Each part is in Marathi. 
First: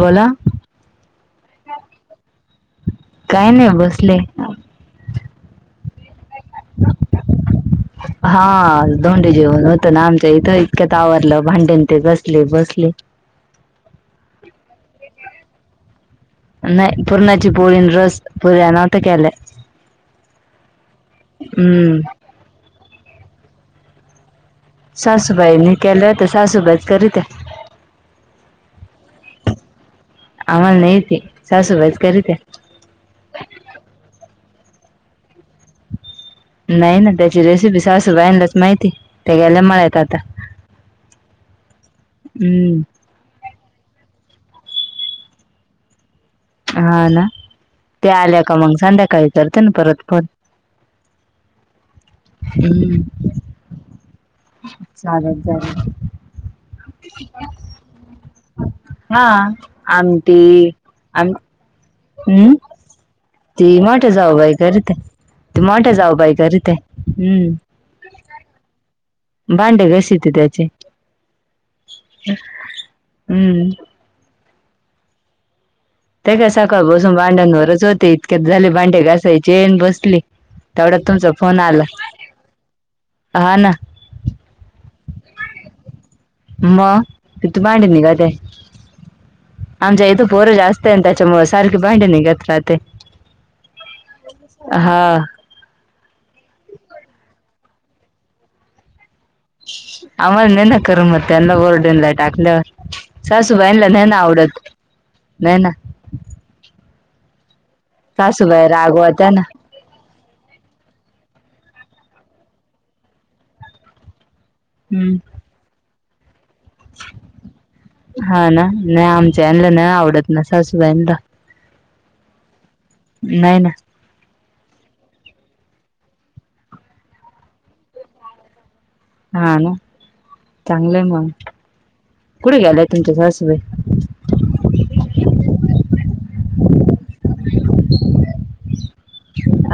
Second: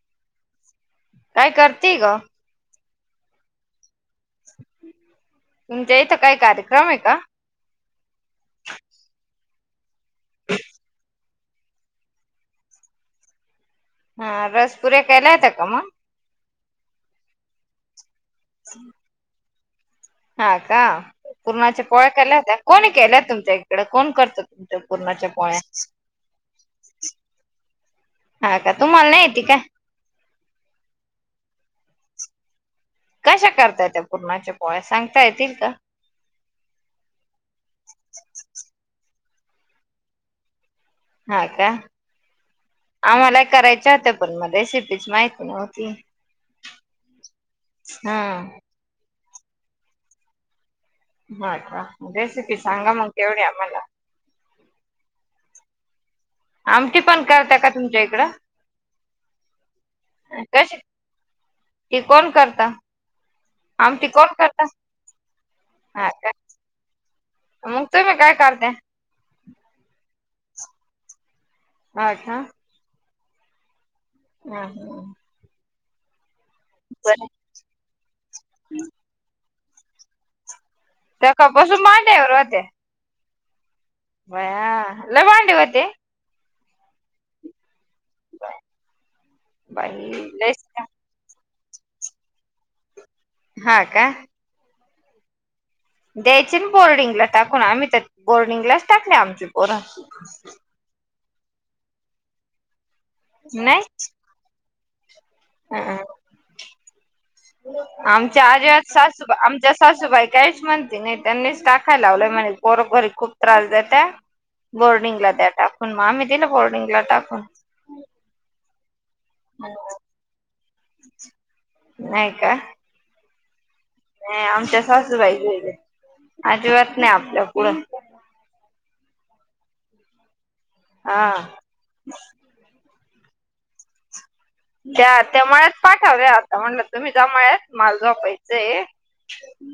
बोला काय करते ग काय नाही बसले. तुमच्या इथं काही कार्यक्रम आहे का हा दंडी जेवन होत ना आमच्या इथं इतकं त आवरलं भांडण ते घसले बसले. हा रसपुऱ्या केलायता का मग नाही पुरणाची पोळी रस पुऱ्या नव्हत्या केलंय. हा का पुरणाच्या पोळ्या केल्या होत्या का कोणी केल्या तुमच्या इकडे कोण करत तुमच्या पूर्णाच्या पोळ्या सासूबाईने केले होते सासूबाईच करीत्या. हा का तुम्हाला नाही येती का हा नाही येत सासू बाई च कर ते कशा करता य त्या पुरणाच्या पोळ्या सांगता येतील.. का नाही ना त्याची रेसिपी सासू बायांनाच माहिती त्या गेल्या मळ्यात आता हा का हम्म आम्हाला करायच होत. पण मग रेसिपीच माहिती नव्हती. हा ना ते हा आल्या का मग संध्याकाळी करते ना परत फोन हा का रेसिपी सांगा हम्म मग तेवढी आम्हाला चालेल चालेल. आमटी पण करता का तुमच्या इकडं हा आमटी आम ते कोण हम्म करता. ती मोठ आमटी कोण जाऊ बाई करता कररी ते ते मोठे हा जाऊ का बाई करी ते मग तुम्ही हम्म काय करताय भांडे घसेते त्याचे अच्छा हम्म ह ह ते का सकाळ बसून भांड्यावरच होते इतक्यात झाले भांडे घासायचे बसले. तेवढ्यात तुमचा फोन सकाळपासून आला, मांड्यावर होत्या हा ना बया लय भांडे होते. मग मांन ग अदे आमच्या बाई इद पोर लयच काम जास्त अंतच्यामुळे [unintelligible] [unintelligible] सारख भांडण निघत राहत्यात. हा का हा द्यायचे ना बोर्डिंगला टाकून आम्ही तर बोर्डिंगलाच टाकले आमचे पोर आम्हाला नाही ना करमत त्यांना [unintelligible] टाकल्यावर सासूबाईणला नाही ना आवडत, नाही ना, ह आमच्या सासूबाई आजीत रागवत्या सासूबा ना आमच्या सासूबाई काहीच म्हणती नाही त्यांनीच टाकाय लावलं म्हणे पोर घरी खूप त्रास देता. हम्म बोर्डिंगला द्या टाकून म्ी दिलं बोर्डिंगला टाकून, नाही आमच्या त्याना ना आवडत ना सासूबाईंला नाहीय का, नाही ना आमच्या सासूबाई अजिबात नाही आपल्या पुढं हा ना चांगलंय मग हा कुठे गेलं. तुमच्या सासूबाई त्या त्यामळ्यात पाठवल्या आता म्हणलं तुम्ही जा मळ्यात मला जोपायचय.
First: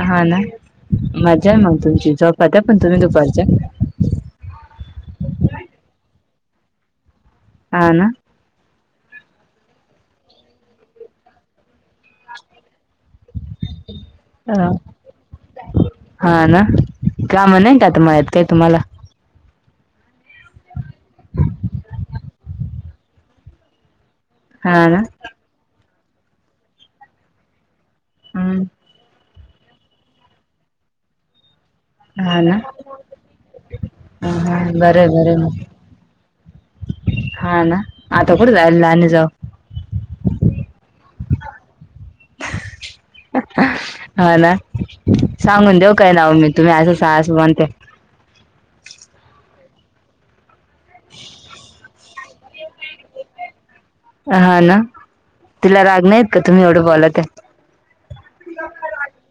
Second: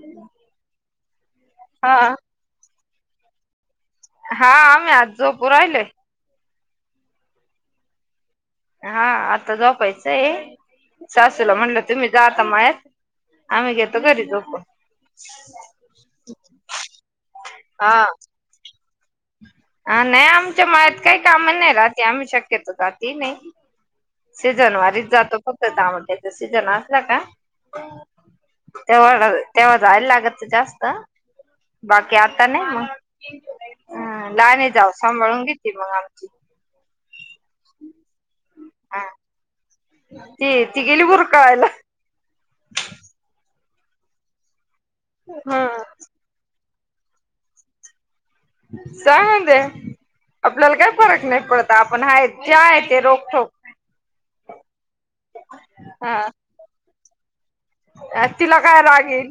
हा ना मज्जा आहे मग हा तुमची झोपात्या पण तुम्ही दुपारच्या हा आम्ही आज झोपू राहिलोय. हा ना हा आता झोपायचं आहे, सासूला म्हणलं तुम्ही जा आता मळ्यात आम्ही घेतो घरी झोपून अ हा ना कामं नाहीतका आता हा. मळ्यात तुम्हाला? हा नाही आमच्या मळ्यात काही काम नाही राहाती, आम्ही शक्यतो जाती नाही. सीझन हा ना वारीच जातो, फक्त टमाट्याचा सीझन असला का हम्म तेव्हा तेव्हा जायला लागत जास्त बाकी हा आता ना नहीं म हा लाहनी जावू बरं आहे, बरं आहे सांभाळून घेते मग आमची हा ना आता कुठं जाईल हा लहानी जावू? ती ती गेली बुरकळायला हा ना हा सांगून देऊ काय नाव मी? तुम्ही असं म्हणताय सांगुण दे आपल्याला काय फरक नाही पडत, आपण जे हाय त्या आहेत हा ना तिला राग नाहीत का हा तुम्ही एवढं बोलात्या? तिला काय राग येईल?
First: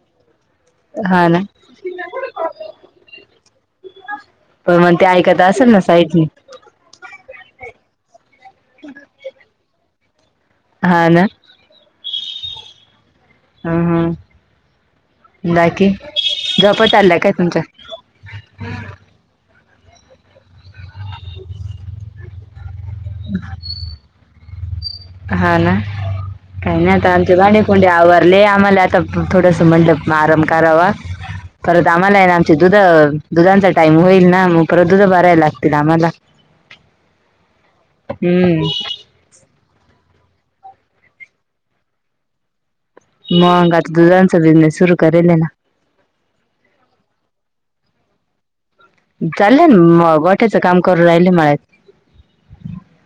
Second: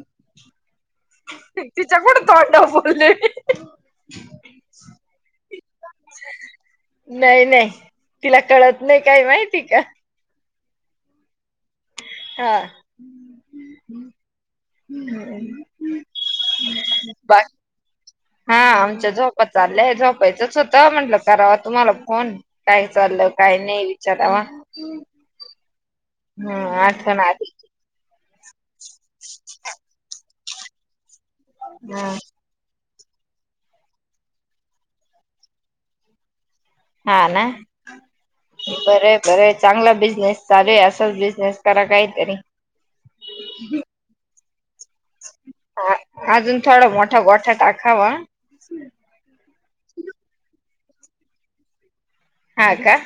हा ना तिच्या कुठं तोंडावर बोलले मी पण मग ते ऐकात असेल ना साइडनी नाही नाही तिला कळतं नाही, काही माहिती का हा ना. हा. ह ह बाकी झोपत आल्या काय बाकी? तुमच्या हा आमच्या झोपत चाललंय झोपाचंच होतं म्हंटलं कराव तुम्हाला फोन काय चाललं काय नाही विचारावा? हा ना. हम्म काही नाही आता आठवण आमचे आली भान्डेकुंन्डे आवरारले आम्हाला आता थोडंसं म्हटलं आराम करावा परत हम्म आम्हाला आहे ना आमचे दुध दुधांचा टाइईम होईल ना मग परत दुध भरायला लागतील आम्हाला हा ना हम्म बर बर चांगला बिजनेस चालूय असंच बिझनेस करा काहीतरी मग आता दुधानचा बिझनेस सुरू करेल आहे ना ह अजून थोडा मोठा गोठा टाकावा. चाललंय ना म गोठ्याचं काम करून राहिले मळ्यात हा का?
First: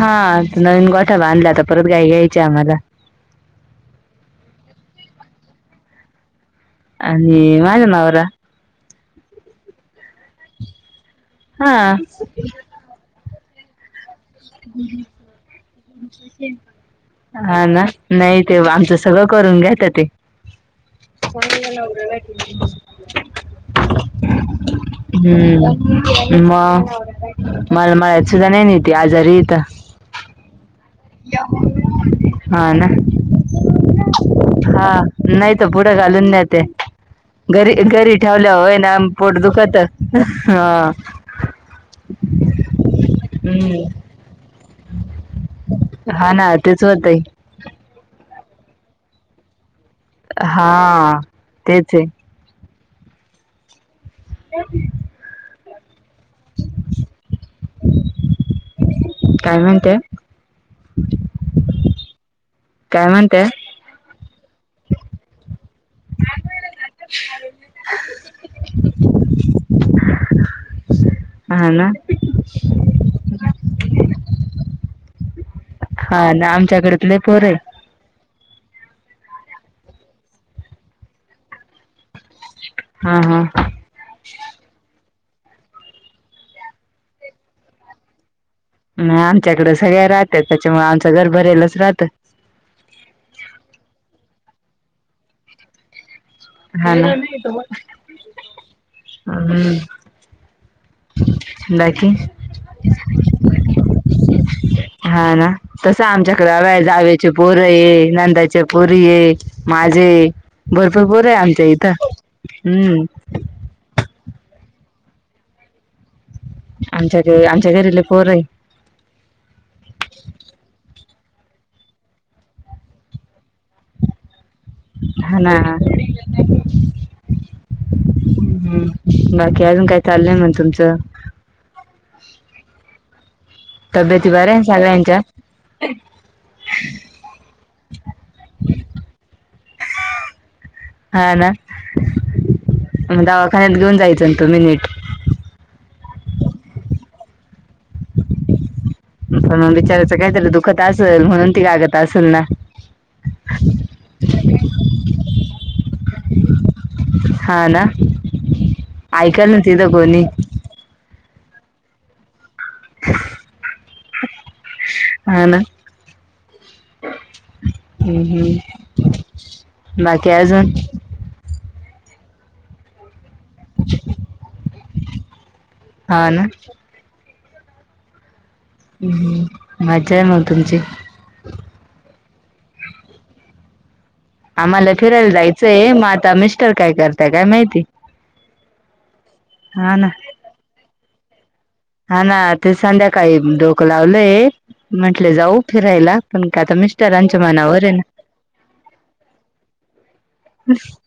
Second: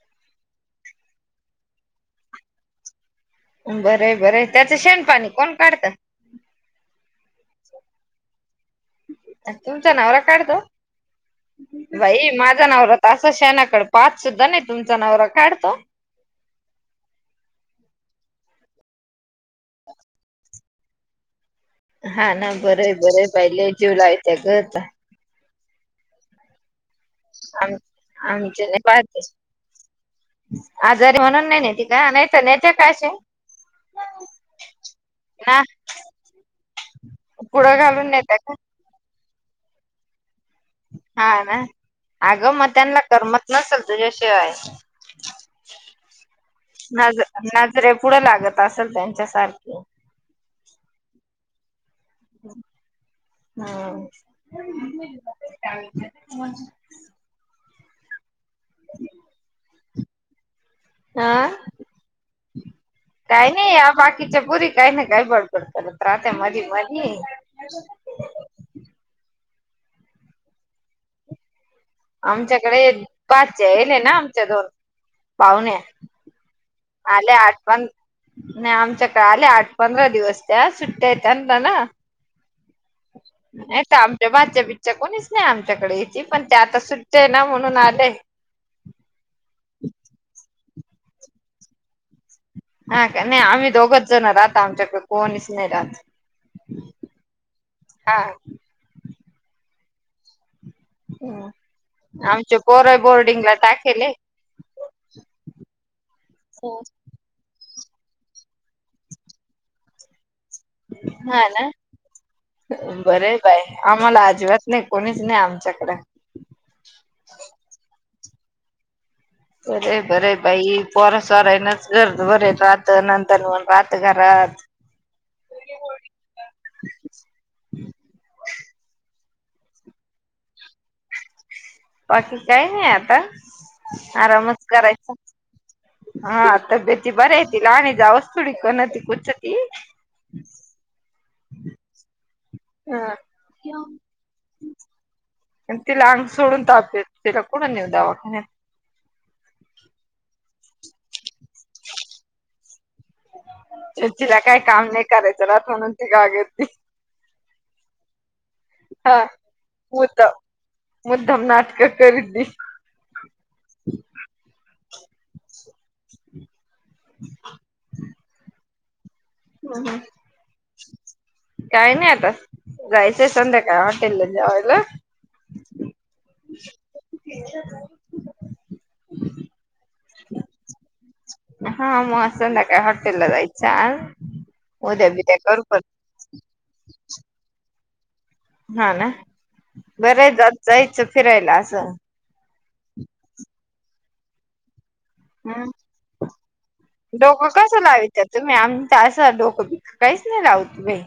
हा नवीन गोठा बांधलाय आता परत गाई घ्यायची आम्हाला बरं बरं त्याचं शेणपाणी कोण काढत? आणि माझा नवरा. तुमचा नवरा काढतो हा बाई माझा नवरा तर शेणाकडे पाहत सुद्धा नाही तुमचा नवरा काढतो हा ना नाही. ते आमचं सगळं करून घेतात. को हा ना बरं बरं बाई लय जीव लावत्या ग त्या [unintelligible] मग आम मला मळयात सुद्धा नाही आमचे नेत पाहते आजारी आजारी म्हणून नाही नेती का? नाही तर नेत हा ना का अशी? हा नाही तर पुुढ घालून नेत्या. घरी पुढं घालून घरी नेत्या का ठेवल्या होय ना पोट दुखतं हा ना अग मग त्यांना करमत नसेल हम्म तुझ्या शिवाय हा ना तेच होतय काय नजरे पुढं लागतं असेल त्यांच्यासारखी हा तेच आहे. हम्म. काय म्हणते? हा काय नाही या बाकीच्या पुरी काय नाही प्रात मधी मधी हा ना आमच्याकडे पाचले ना आमच्या दोन पाहुणे हा ना आमच्याकडे तर लय आले पोर आहे आठ पंधरा नाही आमच्या काडे आले आठ पंधरा दिवस त्या सुट्टया यात त्यांत ना? हा हा ह का आमच्या भाच्जा बिच्चा कोणीच नाही आमच्याकडे हिची पण ते आता सुट्ट आहे ना म्हणून आलंय नाही आमच्याकडे सगळ्या राहतात त्याच्यामुळे आमचं घर भरेलच राहत हा का नाही आम्ही दोघच जण राहत आमच्याकडे कोणीच नाही राहत हा हा. हम्म बाकी हम् आमच्या पोर बोर्डिंग ला टाखेल हा ना तस आमच्याकडे जावेचे पोर पोर ये नंदाच्या पुरी ये माझे भरपूर पोर आहे हा आमच्या ना इथं हम्म बरं य बाय आम्हाला अजिबात नाही कोणीच नाही आमच्याकडे आमच्या घ आमच्या घरीले पोर आहे बरे बरे बाई पोरं सोरान हा ना ह्म बाकी अजून काय चाललंय म्हण तुमचं बाकी काही नाही आता तब्येती बऱ्या आहे आरामच करायचा सगळ्यांच्या हा तब्येत बऱ्या येतील आणि जाऊ थोडी कणती कुच त हम् हा ना मग दवाखान्यात घेऊन जायचं न तुम्ही निट पण तिला अंग सोडून ताप तिला कोणा नेऊ दवाखान्यात पण विचारायचं काहीतरी दुखत असेल म्हणून ती कागत असेल ना चर्चीला काही काम नाही करायचं रात म्हणून त गागती हा ना ऐका ना त द कोणी मुद्दाम मुद्दाम नाटक कर ती ह ना हम् हम्म बाकी अजून काय नाही आता गायच ते संध्या काय हॉटेल ला जाऊला हा ना हम् मजा आहे मग तुमची हा मग असं ना काय हॉटेल ला जायचन आम्हाला फिरायला जायचंय मग आता मिस्टर काय करताय काय माहिती हा ना हा ना बरं ये जात जायचं फिरायला असं हा ना ते संध्याकाळी डोकं लावलंय म्हटले जाऊ फिरायला पण का आता मिस्टरांच्या डोकं कसं मनावर आहे ना लावित्या तुम्ही आमचं असं डोकं बिकं काहीच नाही राऊत भे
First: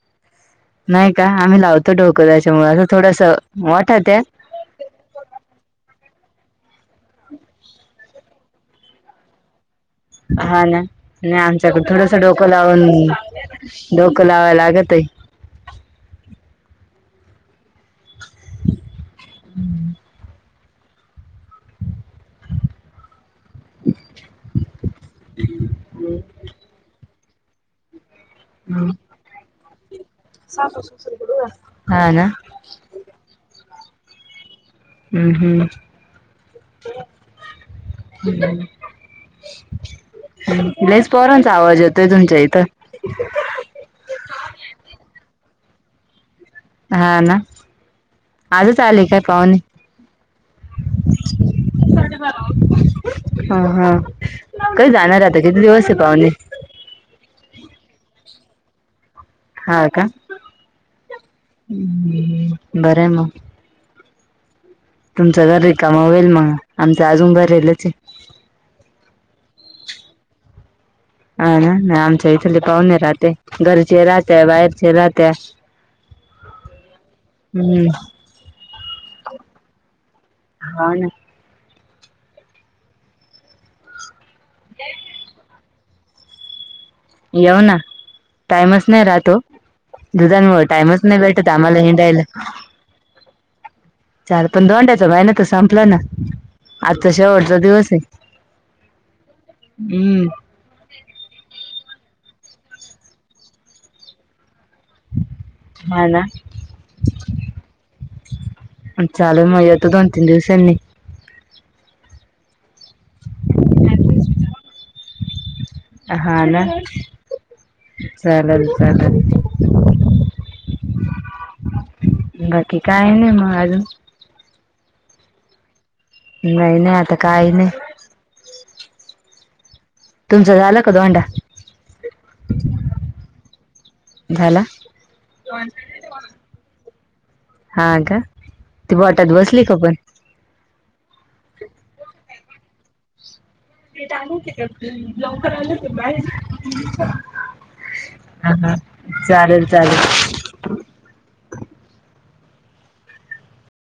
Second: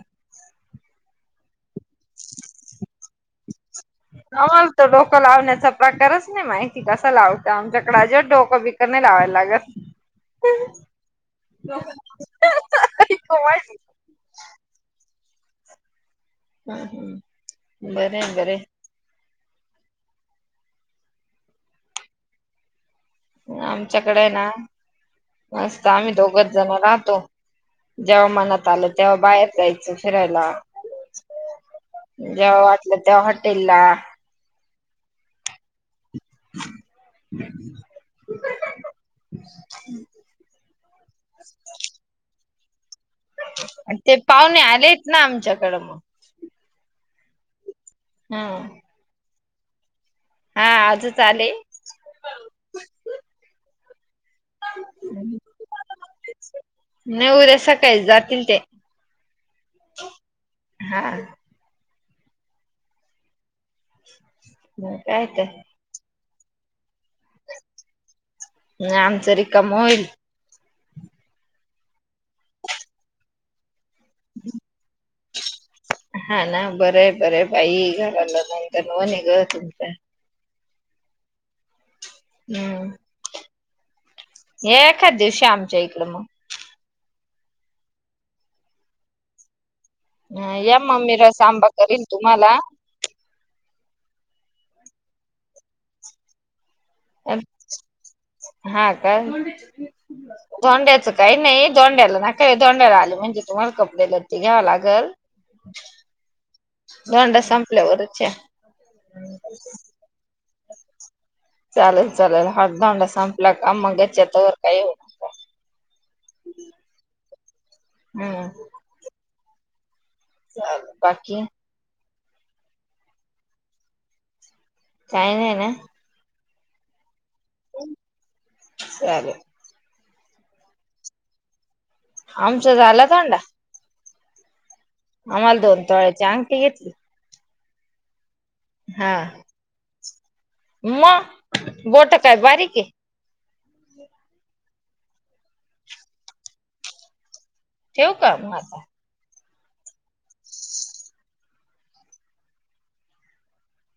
नाही का आम्ही लावतो डोकं त्याच्या मुळे असं थोडस वाटत आहे आम्हाला तो डोकं लावण्याचा प्रकारच नाही माहिती कस लावत आमच्याकडे अजिबात डोकं बिक नाही लावायला लागत हा ना नाही आमच्याकड थोडस डोकं लावून डोक लावाय लागत आहे हम् हम्म बर बर हम्म आमच्याकडे आहे ना मस्त आम्ही दोघच जण राहतो जेव्हा मनात आलं तेव्हा बाहेर जायच फिरायला हा ना जेव्हा वाटलं तेव्हा हॉटेल ला हम् हम्म ह् लईच पोरांचा आवाज येतोय तुमच्या इथे ते पाहुणे आलेत ना आमच्याकडं मग हा ना हम्म आजच आले काय पाहुणे हा आज चाले हा हा कधी जाणार आता किती दिवस आहे पाहुणे न उद्या सकाळी जातील ते हा का हा बर म मग काय तुमचं घर तर रिकाम होईल आमचं अजून भरलेलं आहे आमचं रिकाम होईल आमच्या घरी लय पाहुणे राहते राहत्या बाहेरचे राहत्या हा ना बर आहे बरे बाई हम्म घरातलं नाही तरुण आहे ग तू हा ना हम्म एखाच दिवशी आमच्या इकडे मग येऊ ना टाईमच नाही राहतो दुधांमुळे या टाइमच मग मी नाही रस भेटत आंबा आम्हाला करील हिंडायला तुम्हाला आता धोंड्याचा महिना पण संपलाय हा का हम्म धोंड्याच काही नाही धोंड्याला ना काय आले म्हणजे तुम्हाला कपडे ल ते घ्यावं लागल हा ना दोंडा संपल्यावरच या चालेल मग येतो दोन तीन दिवसांनी चालल चालल धोंडा संपला का मंग येतो हा ना हम्म चालल चालल बाकी बाकी काय नाही मग अजून काही नाहीय ना नाही नाही आता काही नाही चालेल तुमचं झालं का धोंडा आमचा झाला थोंडा झाला आम्हाला दोन तोळ्याची अंगठी घेतली हा का ती हा बोटात बसली का पण मग बोट काय बारीक आहे तेट आलते का लवकर आल होत बाहेर ठेवू का मग हा हा आता चालेल चालेल